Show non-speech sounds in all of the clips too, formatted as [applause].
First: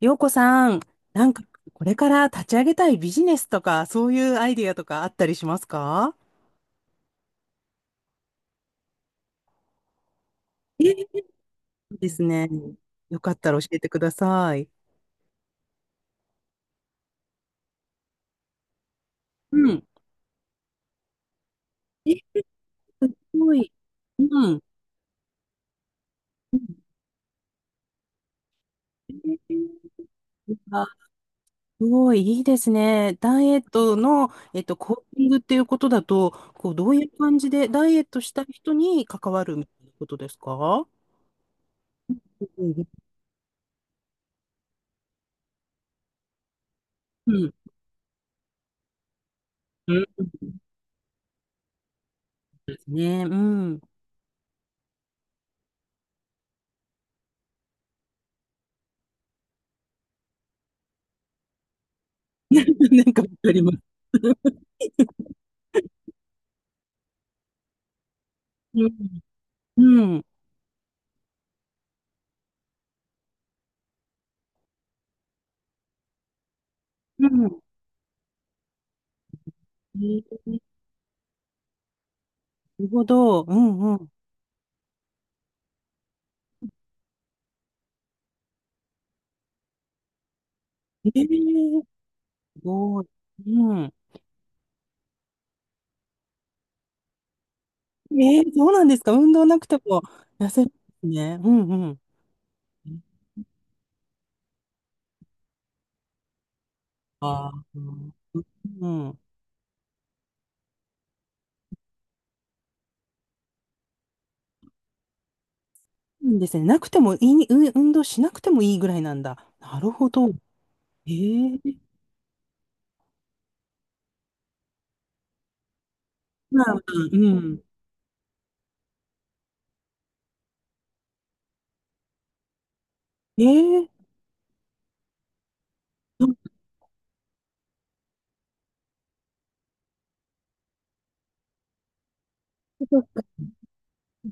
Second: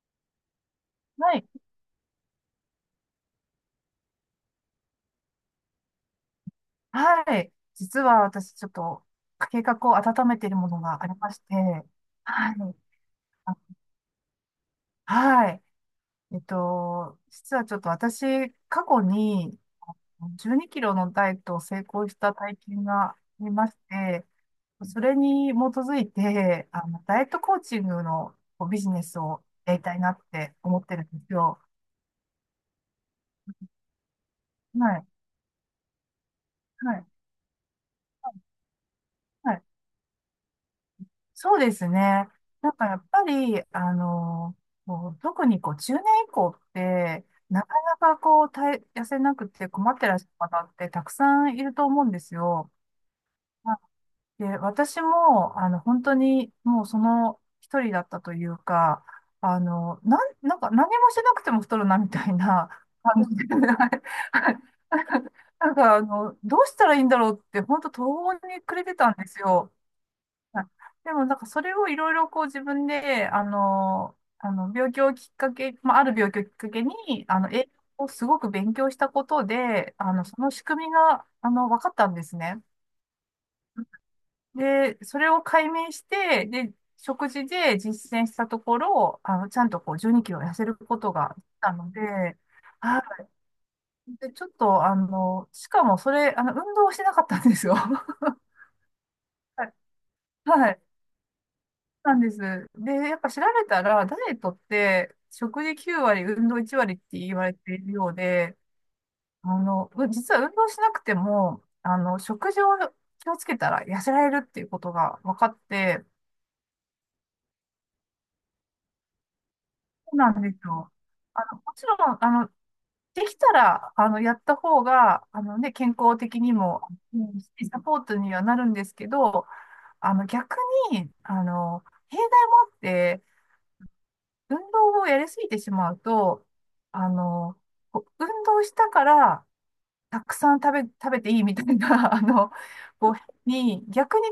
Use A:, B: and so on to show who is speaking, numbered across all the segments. A: 洋子さん、なん
B: は
A: か、
B: い。
A: これから立ち上げたいビジネスとか、そういうアイディアとかあったりしますか？
B: はい。実は私、ちょっと、計画を温めているもの
A: え
B: が
A: え
B: ありまして、
A: ですね。
B: はい。
A: よかった
B: あ
A: ら教えてください。
B: はい。実はちょっと私、過去
A: う
B: に
A: ん。
B: 12キロのダイエットを成功
A: え、
B: した
A: す
B: 体験があり
A: ご
B: ま
A: い。
B: して、
A: うん。
B: それに基づいて、ダイエットコーチングのこうビジネス
A: え
B: をやり
A: ー
B: たいなって思っ
A: あ、
B: てるんですよ。
A: すごい、いいですね。ダイエットの、
B: は
A: コ
B: い。
A: ーチングっていうことだと、こう、ど
B: は
A: う
B: い。
A: いう感じで、ダイエットしたい人に関わ
B: は
A: る
B: い、
A: みたいなことですか？
B: そうですね。
A: う
B: なんか
A: ん。
B: やっぱり、こう特にこう中年以降って、
A: うん。
B: なかこう体、痩せなくて困
A: う
B: ってらっし
A: ん
B: ゃる方ってたくさんいると思うんですよ。
A: ですね。う
B: まあ、
A: ん。
B: で、私も、本当にもうその一人だったというか、なんか何もしなくても太るなみたいな
A: [laughs] なんか
B: 感
A: わ
B: じ
A: か
B: で、[laughs]
A: りま
B: な
A: す。
B: んかどうしたらいいんだろうって、本当途方に暮れ
A: う
B: てたん
A: ん。
B: ですよ。
A: うん
B: はい。でも、なんかそれをいろいろこう自分で、あの病気をきっかけ、まあ、ある病気をきっかけに、
A: うん。
B: 栄養をすごく勉強したことで、
A: ええ、
B: その
A: な
B: 仕組みが、分かったんですね。
A: るほど。うんうん。
B: で、それを解明して、で、食事で実践したところ、ちゃんとこう12キロ痩せるこ
A: え
B: と
A: え、
B: ができた
A: す
B: ので、
A: ご
B: は
A: い。うん。
B: い。で、ちょっと、しかもそれ、運動をしてなかったんですよ。[laughs] は
A: ええ、そうなんですか。運動なくても痩せるんで
B: い。
A: すね。うんうん。
B: なんです。で、やっぱ調べたら、ダイエットって食事9割、運動1割って言
A: あ
B: わ
A: あ、
B: れてい
A: う
B: るよ
A: ん。
B: うで、
A: うん、
B: 実は運動しなくても、食事を気をつけたら痩せられるっていうことが分かって、
A: いいですね。なくてもいい、運動しなくてもいいぐらいなんだ。なるほ
B: そう
A: ど。
B: なんですよ。
A: え
B: も
A: え、
B: ちろん、できたら、やった方が、あのね、健康的に
A: まあま
B: も、
A: あ、
B: う
A: う
B: ん、
A: ん。
B: サポートにはなるんですけど、逆に、弊害もあって、
A: ええ、
B: 運動をやりすぎてしまう
A: そっ
B: と、
A: か
B: あの、こう運動したから、たくさん食べ、食べていいみたいな、[laughs]
A: そっか。
B: 逆に、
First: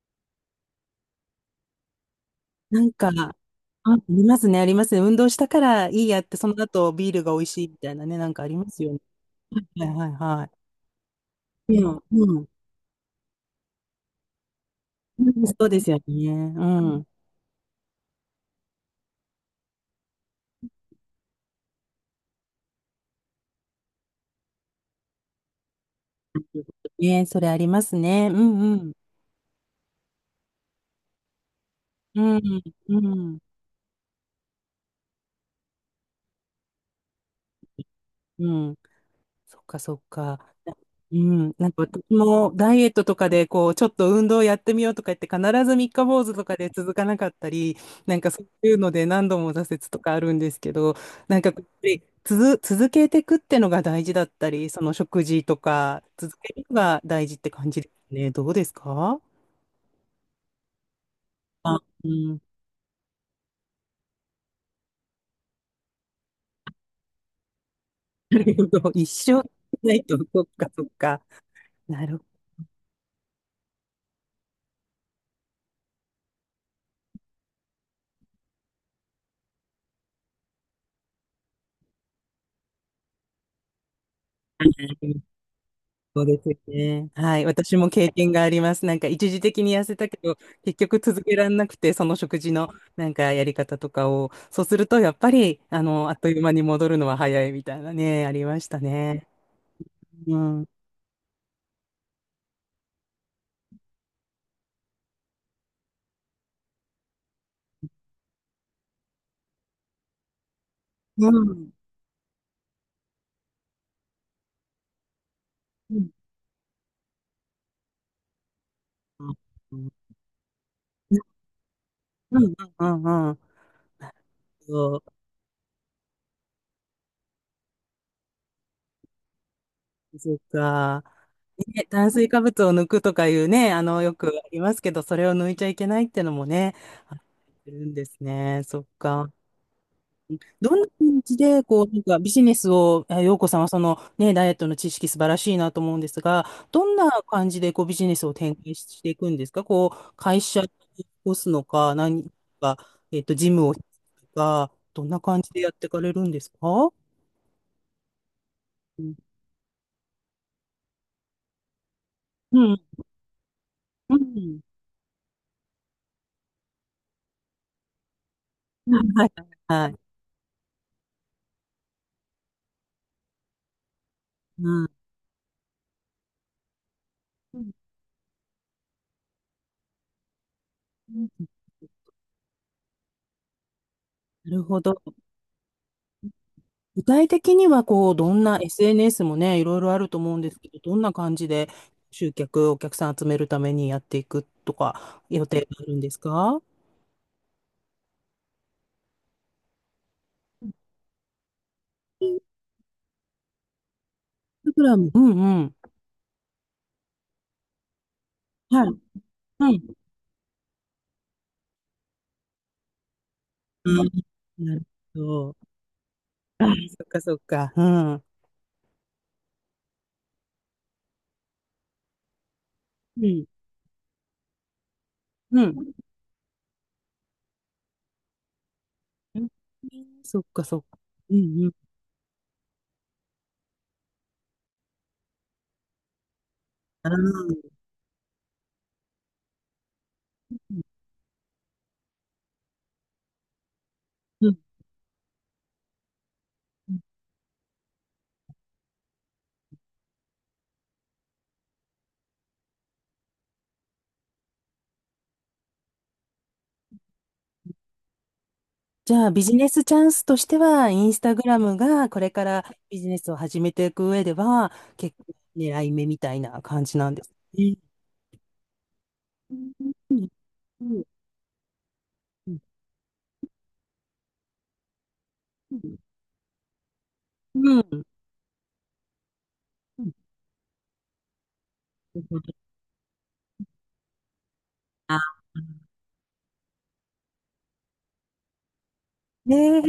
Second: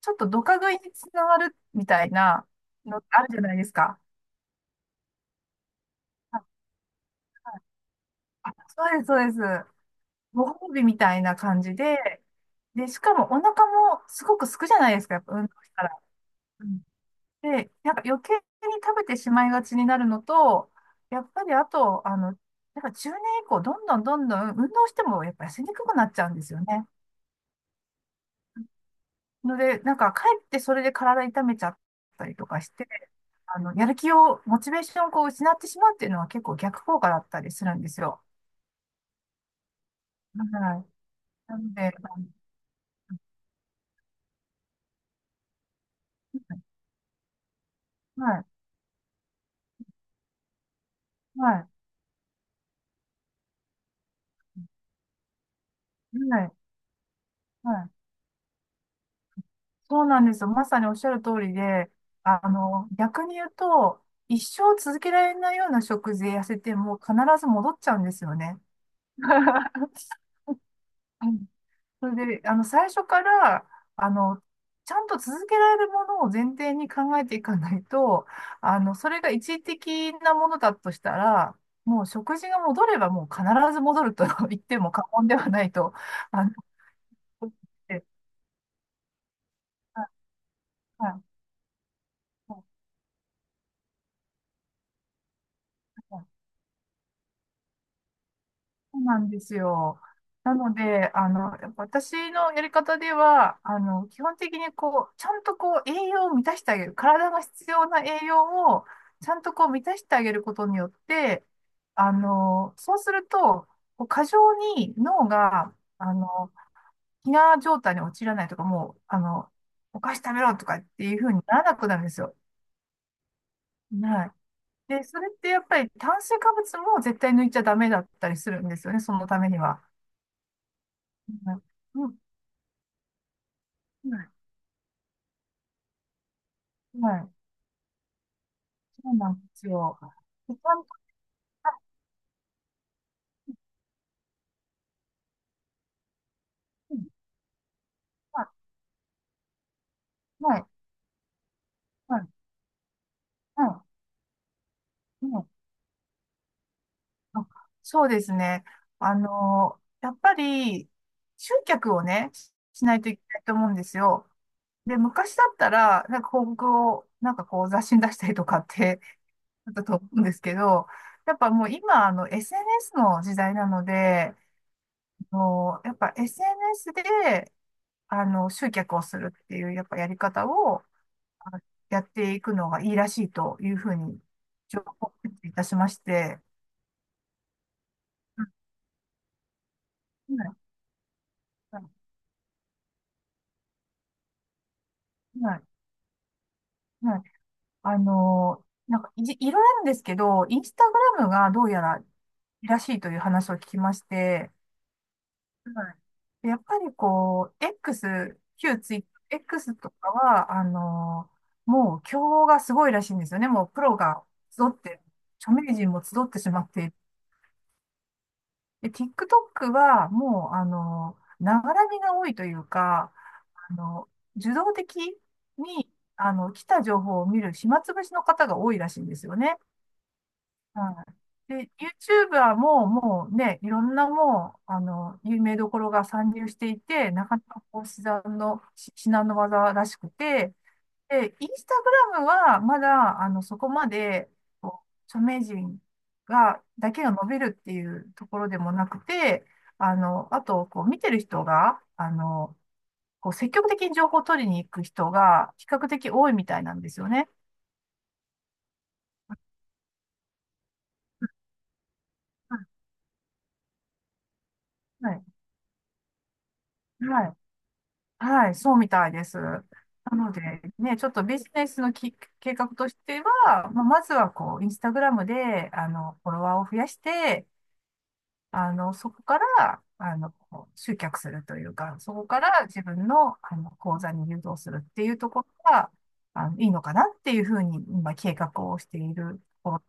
B: ちょっとドカ食いにつながるみたいな
A: なん
B: のっ
A: か、
B: てある
A: あ、
B: じゃないです
A: あ
B: か。
A: りますね、ありますね。運動したからいいやって、
B: あ、
A: その後ビールが美味しいみたいなね、なんかあ
B: あ
A: りますよ
B: そう
A: ね。
B: です、そうです。
A: はいはいは
B: ご褒美みたいな感じ
A: い。うん、
B: で、
A: うん。
B: で、しかもお腹もすごくすくじゃないですか、や
A: う
B: っぱ運
A: ん、
B: 動
A: そう
B: し
A: で
B: た
A: すよ
B: ら。
A: ね。うんん。
B: で、なんか余計に食べてしまいがちになるのと、やっぱりあと、やっぱ中年以降、どんどんどんどん運動してもやっぱ痩せにくくなっちゃうんですよね。
A: ね、それありますね。うんうん。
B: ので、なんかかえってそれで体痛めちゃっ
A: う
B: たりとか
A: ん、
B: して、
A: うん、
B: やる気を、モチベーションをこう失ってしまうっていうのは結構逆効果だったりするんですよ。
A: うん。そっかそっか。
B: はい。
A: うん。
B: な
A: なん
B: ので、
A: か
B: は
A: 私
B: い、
A: もダイエットとかで、こう、ちょっと運動やってみようとか言って、必ず三日坊主とかで続かなかったり、なん
B: は
A: かそ
B: い、
A: ういうので何度も挫折とかあるんですけど、なんかやっぱ
B: は
A: り続けていくってのが大事だったり、その食事とか、続
B: い、
A: けるのが大事って感
B: は
A: じで
B: い。
A: すね。どうですか？
B: そうなんですよ。まさにおっしゃる通り
A: あ、
B: で、
A: うん。
B: 逆に言うと、一生続けられないような食事で痩せても必ず戻っちゃうんですよ
A: なる
B: ね。
A: ほど。[laughs] 一生ないと、
B: [laughs]
A: そっかそっか。
B: うん、
A: な
B: そ
A: るほ
B: れで、最初から、あの、ちゃんと続けられるものを前提に考えていかないと、それが一時的なものだとしたら、もう食事が戻ればもう必ず戻ると [laughs] 言っても
A: ど。
B: 過言ではないと、
A: そうで
B: あ
A: す
B: の、
A: よね。は
B: [laughs]
A: い。
B: 思っ
A: 私も
B: て、
A: 経験があります。なんか一時的に痩せ
B: は
A: た
B: い、
A: けど、結局続
B: は
A: けられなくて、その食事のなんかやり方とかを、そうすると、やっぱり、あっという
B: い、
A: 間に戻るのは早いみたいなね、ありました
B: そうな
A: ね。
B: んですよ。
A: う
B: な
A: ん。
B: ので、やっぱ私のやり方では、基本的にこう、ちゃんとこう、栄養を満たしてあげる。体が必要な栄養を、ちゃんとこう、満たしてあげることによっ
A: う
B: て、
A: ん。
B: そうすると、こう過剰に脳が、
A: うん。うん。
B: あの、飢餓状態に陥らないとか、もう、
A: うん。
B: お菓子食べろとかっていう風にならなくなるんですよ。
A: うん。うん。うん。
B: はい。で、それってやっぱり炭水化物も絶対抜いちゃダメだったりするんですよね、そのためには。
A: そうか。
B: はい、
A: ね、
B: う
A: 炭
B: ん、
A: 水化物を抜くとかいうね、よくあ
B: は
A: りますけど、それを抜いちゃいけないってのもね、
B: い、
A: あ
B: はい、
A: るんですね。そっ
B: そうな
A: か。
B: んですよ。でちゃ
A: どん
B: ん
A: な
B: と、
A: 感じで、こう、なんかビジネスを、あ、陽子さんはそのね、ダイエットの知識素晴らしいなと思うんですが、どんな感じでこうビジネスを
B: はい、
A: 展開していくんですか？こう、会
B: は
A: 社を
B: い、
A: 起こすのか、
B: はい、は
A: 何
B: い、
A: か、ジムを開
B: は
A: くとか、どんな
B: い、は
A: 感じで
B: い、
A: やっていかれるんですか？
B: あ、そうですね。
A: うん。
B: やっぱり、集客をね、
A: うん。
B: しないといけないと思うんです
A: う
B: よ。
A: ん。
B: で、昔だったら、なんか広告を、なんかこう雑誌に出したりとかって、
A: はい。
B: だった
A: は
B: と
A: い。
B: 思うんですけど、やっぱもう今、SNS の時代なので、
A: うん。
B: やっぱ SNS で、集客をするっていう、やっぱやり方を、
A: うん [laughs]
B: やっていくのがいいらしいというふうに、
A: なるほ
B: 情
A: ど。
B: 報いたしまして、
A: 具体的には、こう、どん
B: う
A: な SNS もね、いろいろあると思うん
B: ん、は
A: で
B: い、
A: すけど、どんな感じで
B: はい、
A: 集客、お客さん集めるためにやっていくとか、予定
B: は
A: があるんですか？
B: い、はい、あの、なんかいじ、いろいろあるんですけど、インスタグラムがどうやらい
A: インス
B: いらしいという話を聞きまして、
A: タグラム。うんうん。
B: はい。でやっぱりこう、X、旧
A: はい。
B: ツイ、
A: は
B: X
A: い。
B: とかは、もう競合がすごいらしいんですよね。もうプロ
A: うん、
B: が集っ
A: なる
B: て、
A: ほ
B: 著
A: ど。
B: 名人も集ってしま
A: あ、
B: ってい、
A: そっかそっか。うん。
B: で、TikTok はもう、ながらみが多いというか、
A: うん。
B: あの、受動的
A: う
B: に、
A: ん。
B: 来た情報を見る暇つぶしの方が多いらしいんですよね。
A: そっかそっか。
B: は
A: うん
B: い。
A: う
B: で、
A: ん。
B: YouTuber ももうね、いろんなもう、有名どころが参入してい
A: あ
B: て、なかなか
A: ー、
B: こう、至難の技らしくて、で、インスタグラムはまだ、そこまで、
A: うん。
B: こう、著名人が、だけが伸びるっていうところでもなくて、あと、こう、見てる人が、こう、積極的に情報を取りに行く人が、比較的多いみたいなんですよね。
A: じゃあ、ビジネスチャンスとしては、インスタグラムがこれか
B: は
A: ら
B: い。
A: ビジネスを始めていく上では、結構狙い目みたいな感じなんで
B: は
A: す
B: い。
A: ね。
B: はい。そうみたいです。
A: う
B: な
A: んうん
B: ので、
A: う
B: ね、
A: ん
B: ちょっとビジネスのき、計
A: う
B: 画としては、まあ、まずは、こう、インスタグラムで、
A: ん
B: フォロワーを増やして、
A: うん、
B: そこから、
A: あ、
B: 集客するというか、そこから自分の、講座に誘導するっていうところが、いいのかなっていうふうに、今、計画をしているとこ
A: ねえ、
B: ろ。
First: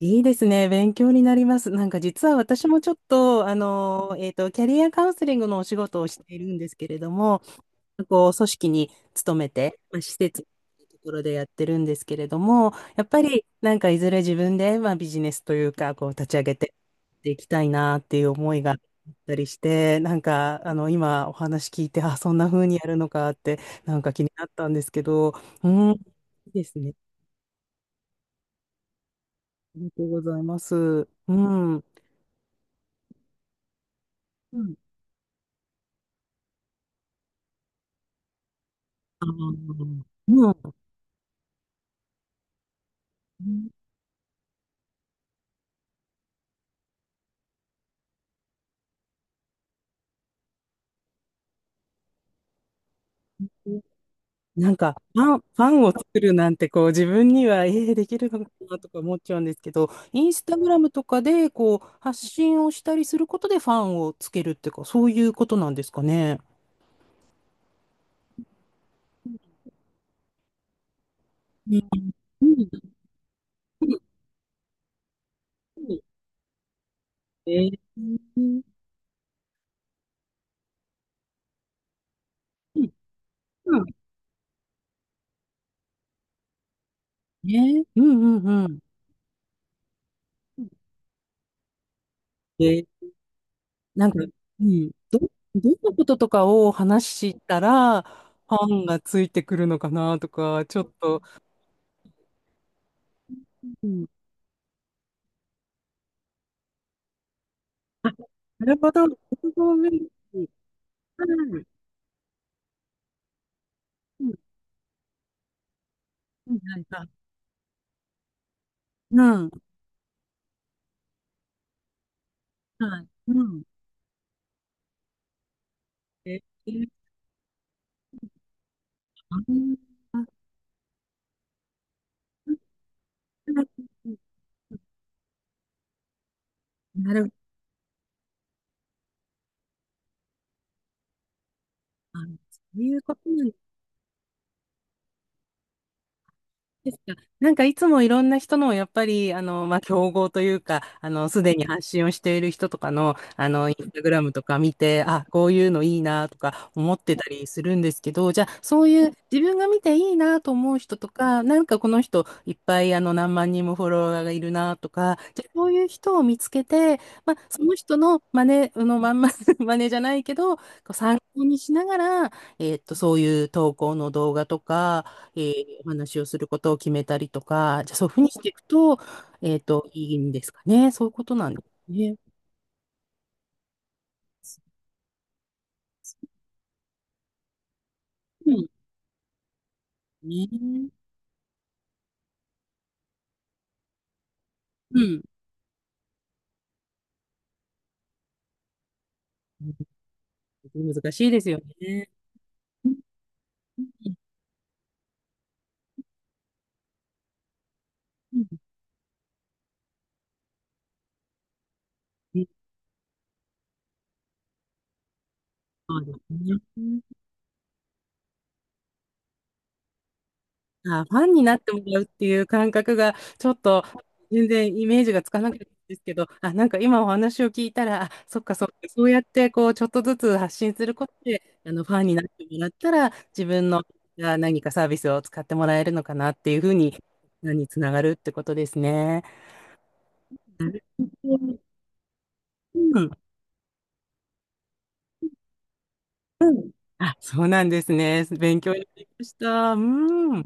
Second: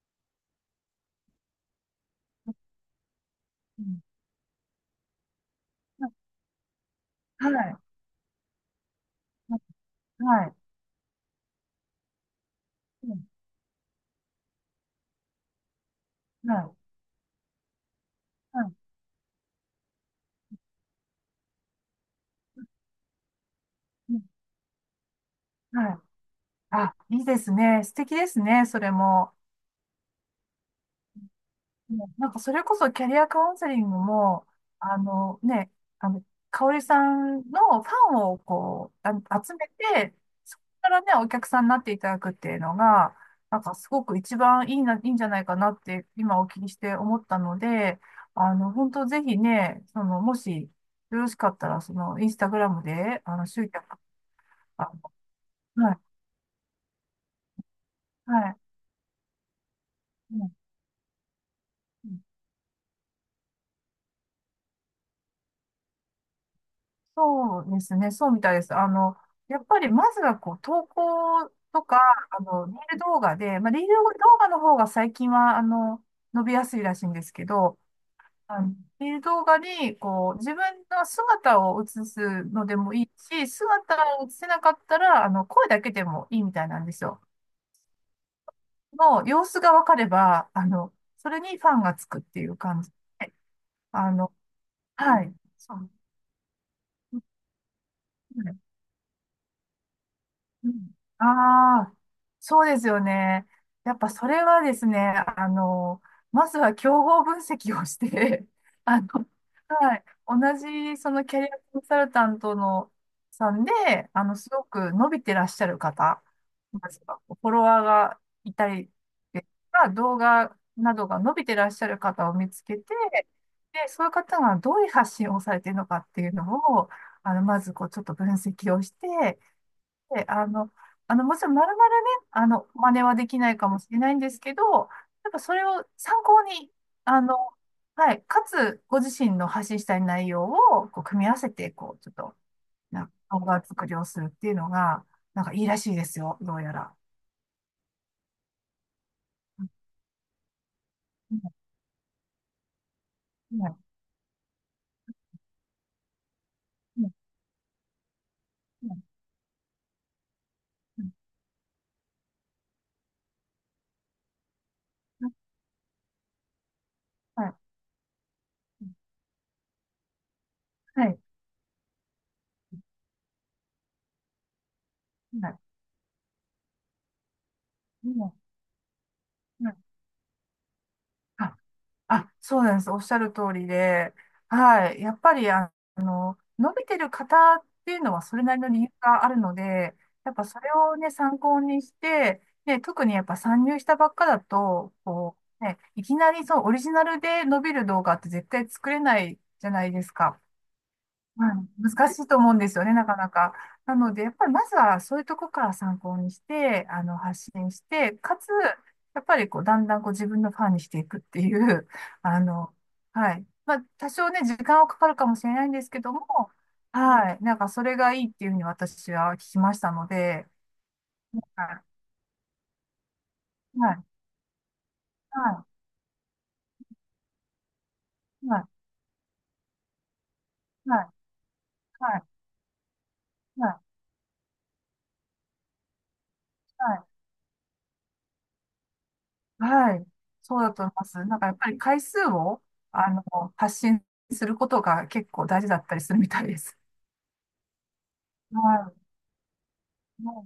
A: いいですね。勉強になります。なんか実は私もちょっと、
B: うん、
A: キャリアカウンセリングのお仕事をしているんですけれども、
B: はい。
A: こう組織に勤めて、まあ、施設
B: はい。
A: というところでやってるんですけれども、や
B: う
A: っぱ
B: ん、
A: りなんかいずれ自分で、まあ、ビジネスというか、こう立ち上
B: は
A: げて
B: い。
A: いきたいなっていう思
B: は
A: いが
B: い。
A: あったりして、なんか今お話聞いて、あ、そんな風にやるのかってなんか
B: う
A: 気
B: ん、
A: になったんですけど、うん、
B: は
A: い
B: い、
A: いですね。
B: あ、いいですね。素敵ですね。それも。
A: ありがとうございます。うん。うん。
B: もうなんかそれこそキャリアカウンセリングも、あのね、あの、香織さんのファンをこう、
A: あ
B: 集め
A: ー、
B: て、そこ
A: う
B: からね、お客さんになっていただくっていうのが、なんか
A: ん。
B: すごく一番いいな、いいんじゃないかなって今お聞きして思ったので、本当ぜひね、その、もしよろしかったら、その、インスタグラムで、集客、
A: なん
B: あ
A: か、ファンを
B: は
A: 作るなんて、こう、自分には、できる
B: い、
A: の
B: は
A: か
B: い。
A: なとか思っちゃうんですけど、イン
B: う
A: ス
B: ん、
A: タグラムとかで、こう、発信をしたりすることでファンをつけるっていうか、そういうことなんですかね。
B: そうですね。そうみたいです。やっぱりまずはこう、投稿
A: う
B: とか、
A: ん、
B: リール動画で、まあ、リール動画の方が最近は、伸びやすいらしいんですけ
A: えー、
B: ど、
A: うん
B: リール動画に、こう、自分の姿を映すので
A: う
B: もいいし、
A: ん
B: 姿を映せなかったら、声だけでもいいみたいなんですよ。
A: ね、うんうん
B: の様子がわかれば、
A: うん。
B: それにファンがつくっていう感
A: で、
B: じで、
A: な
B: あ
A: んか、
B: の、
A: うん、ど、
B: はい。
A: どん
B: そう。
A: なこととかを話したら、ファンがついてくるのかなとか、
B: う
A: ちょ
B: ん、
A: っと、
B: ああ、そうですよね。
A: う
B: やっ
A: ん、
B: ぱそれはですね、あの、まずは競合分析をし
A: あ、
B: て、
A: なる
B: [laughs]
A: ほ
B: あ
A: ど、な
B: の、
A: るほど、うん、
B: はい、
A: う
B: 同じそのキャリア
A: ん、う
B: コンサルタントのさんで、
A: ん、
B: すごく伸びてらっしゃる方、
A: うんはい
B: まず
A: はい
B: はフォロワーがいたり
A: う
B: です
A: ん。
B: とか、動画などが伸びてらっしゃる方を見つけて、
A: はい。うん。
B: で、そういう方がどういう発信をされているのかってい
A: え
B: う
A: え、
B: のを、まずこう、ちょっと分析をし
A: あ
B: て、
A: あ、
B: あのもちろんまるまるね、あの真似はできないかもしれないんですけど、やっぱそれを参考に、
A: な
B: あ
A: るほど。
B: のはい、かつご自身の発信したい内容をこう組み合わせてこうちょっと
A: そういうこと
B: 動
A: なん
B: 画作成をするっていうのがなんかいいらしいですよ、どうや
A: で
B: ら。
A: すか。なんかいつもいろんな人の、やっぱり、まあ、競合というか、すで
B: は
A: に発信をしている人とかの、
B: い、は
A: イ
B: い、
A: ンスタグラムとか見て、あ、こういうのいいなとか思ってたりするんですけど、じゃあ、そういう自分が見ていいなと思う人とか、なんかこの人いっぱい、何万人もフォロワーがいるなとか、じゃあ、そういう人を見つけて、まあ、
B: はい、はい、
A: その人の真似、あのまんま [laughs]、真似じゃないけど、こう
B: はい、は
A: 参考にしながら、そういう投稿の動画とか、え
B: い、
A: お話をすることを決めたりとか、じゃあそういうふうにしていくと、
B: はい、
A: いいんですかね。そういうこと
B: は
A: な
B: い。
A: んですね。
B: あ、そうなんです。おっしゃる通りで、はい。やっぱり、伸びてる方っていうのはそれ
A: う
B: なり
A: ん
B: の理由があるので、やっぱそれ
A: ね。
B: をね、参考にして、ね、特にやっぱ参入したばっかだと、
A: うん。
B: こう、ね、いきなりそう、オリジナルで伸びる動画って絶対作れないじゃないですか。
A: 難しいで
B: は
A: すよ
B: い、
A: ね。
B: 難しいと思うんですよ
A: う
B: ね、
A: ん
B: なかなか。な
A: うん
B: ので、やっぱりまずはそういうとこから参考にして、発信して、
A: う
B: か
A: ん
B: つ、やっぱりこう、だんだんこう自分のファンにしていくっていう、[laughs]
A: う
B: あ
A: ん
B: の、はい。まあ、多少ね、時間はかかるかもしれないんです
A: そ
B: け
A: う
B: ど
A: です
B: も、
A: ね。
B: はい。なんか、それがいいっていうふうに私は聞きましたので、
A: あ、ファンになってもら
B: は
A: うっていう感覚が、ちょっ
B: い。
A: と
B: はい。
A: 全然イメージがつかなかった
B: は
A: んですけど、あ、なんか今お話を聞いたら、あ、そっ
B: い。
A: か
B: は
A: そっか、
B: い。
A: そうやってこう、ちょっとずつ発信する
B: は
A: こ
B: い。
A: とで、ファンに
B: は
A: な
B: い。
A: ってもらったら、自
B: は
A: 分の、
B: い。
A: あ、何かサービスを使ってもらえるのかなっていうふう
B: は
A: に、
B: い。
A: につながるってことですね。
B: はい。そう
A: な
B: だ
A: る
B: と思います。
A: ほ
B: なんかやっ
A: ど。
B: ぱり回数を、
A: う
B: あ
A: ん。
B: の、発信することが結構大事だったりするみたい
A: う
B: で
A: ん、
B: す。
A: あ、そうなんですね。
B: は
A: 勉強にな
B: い。
A: りました。うん。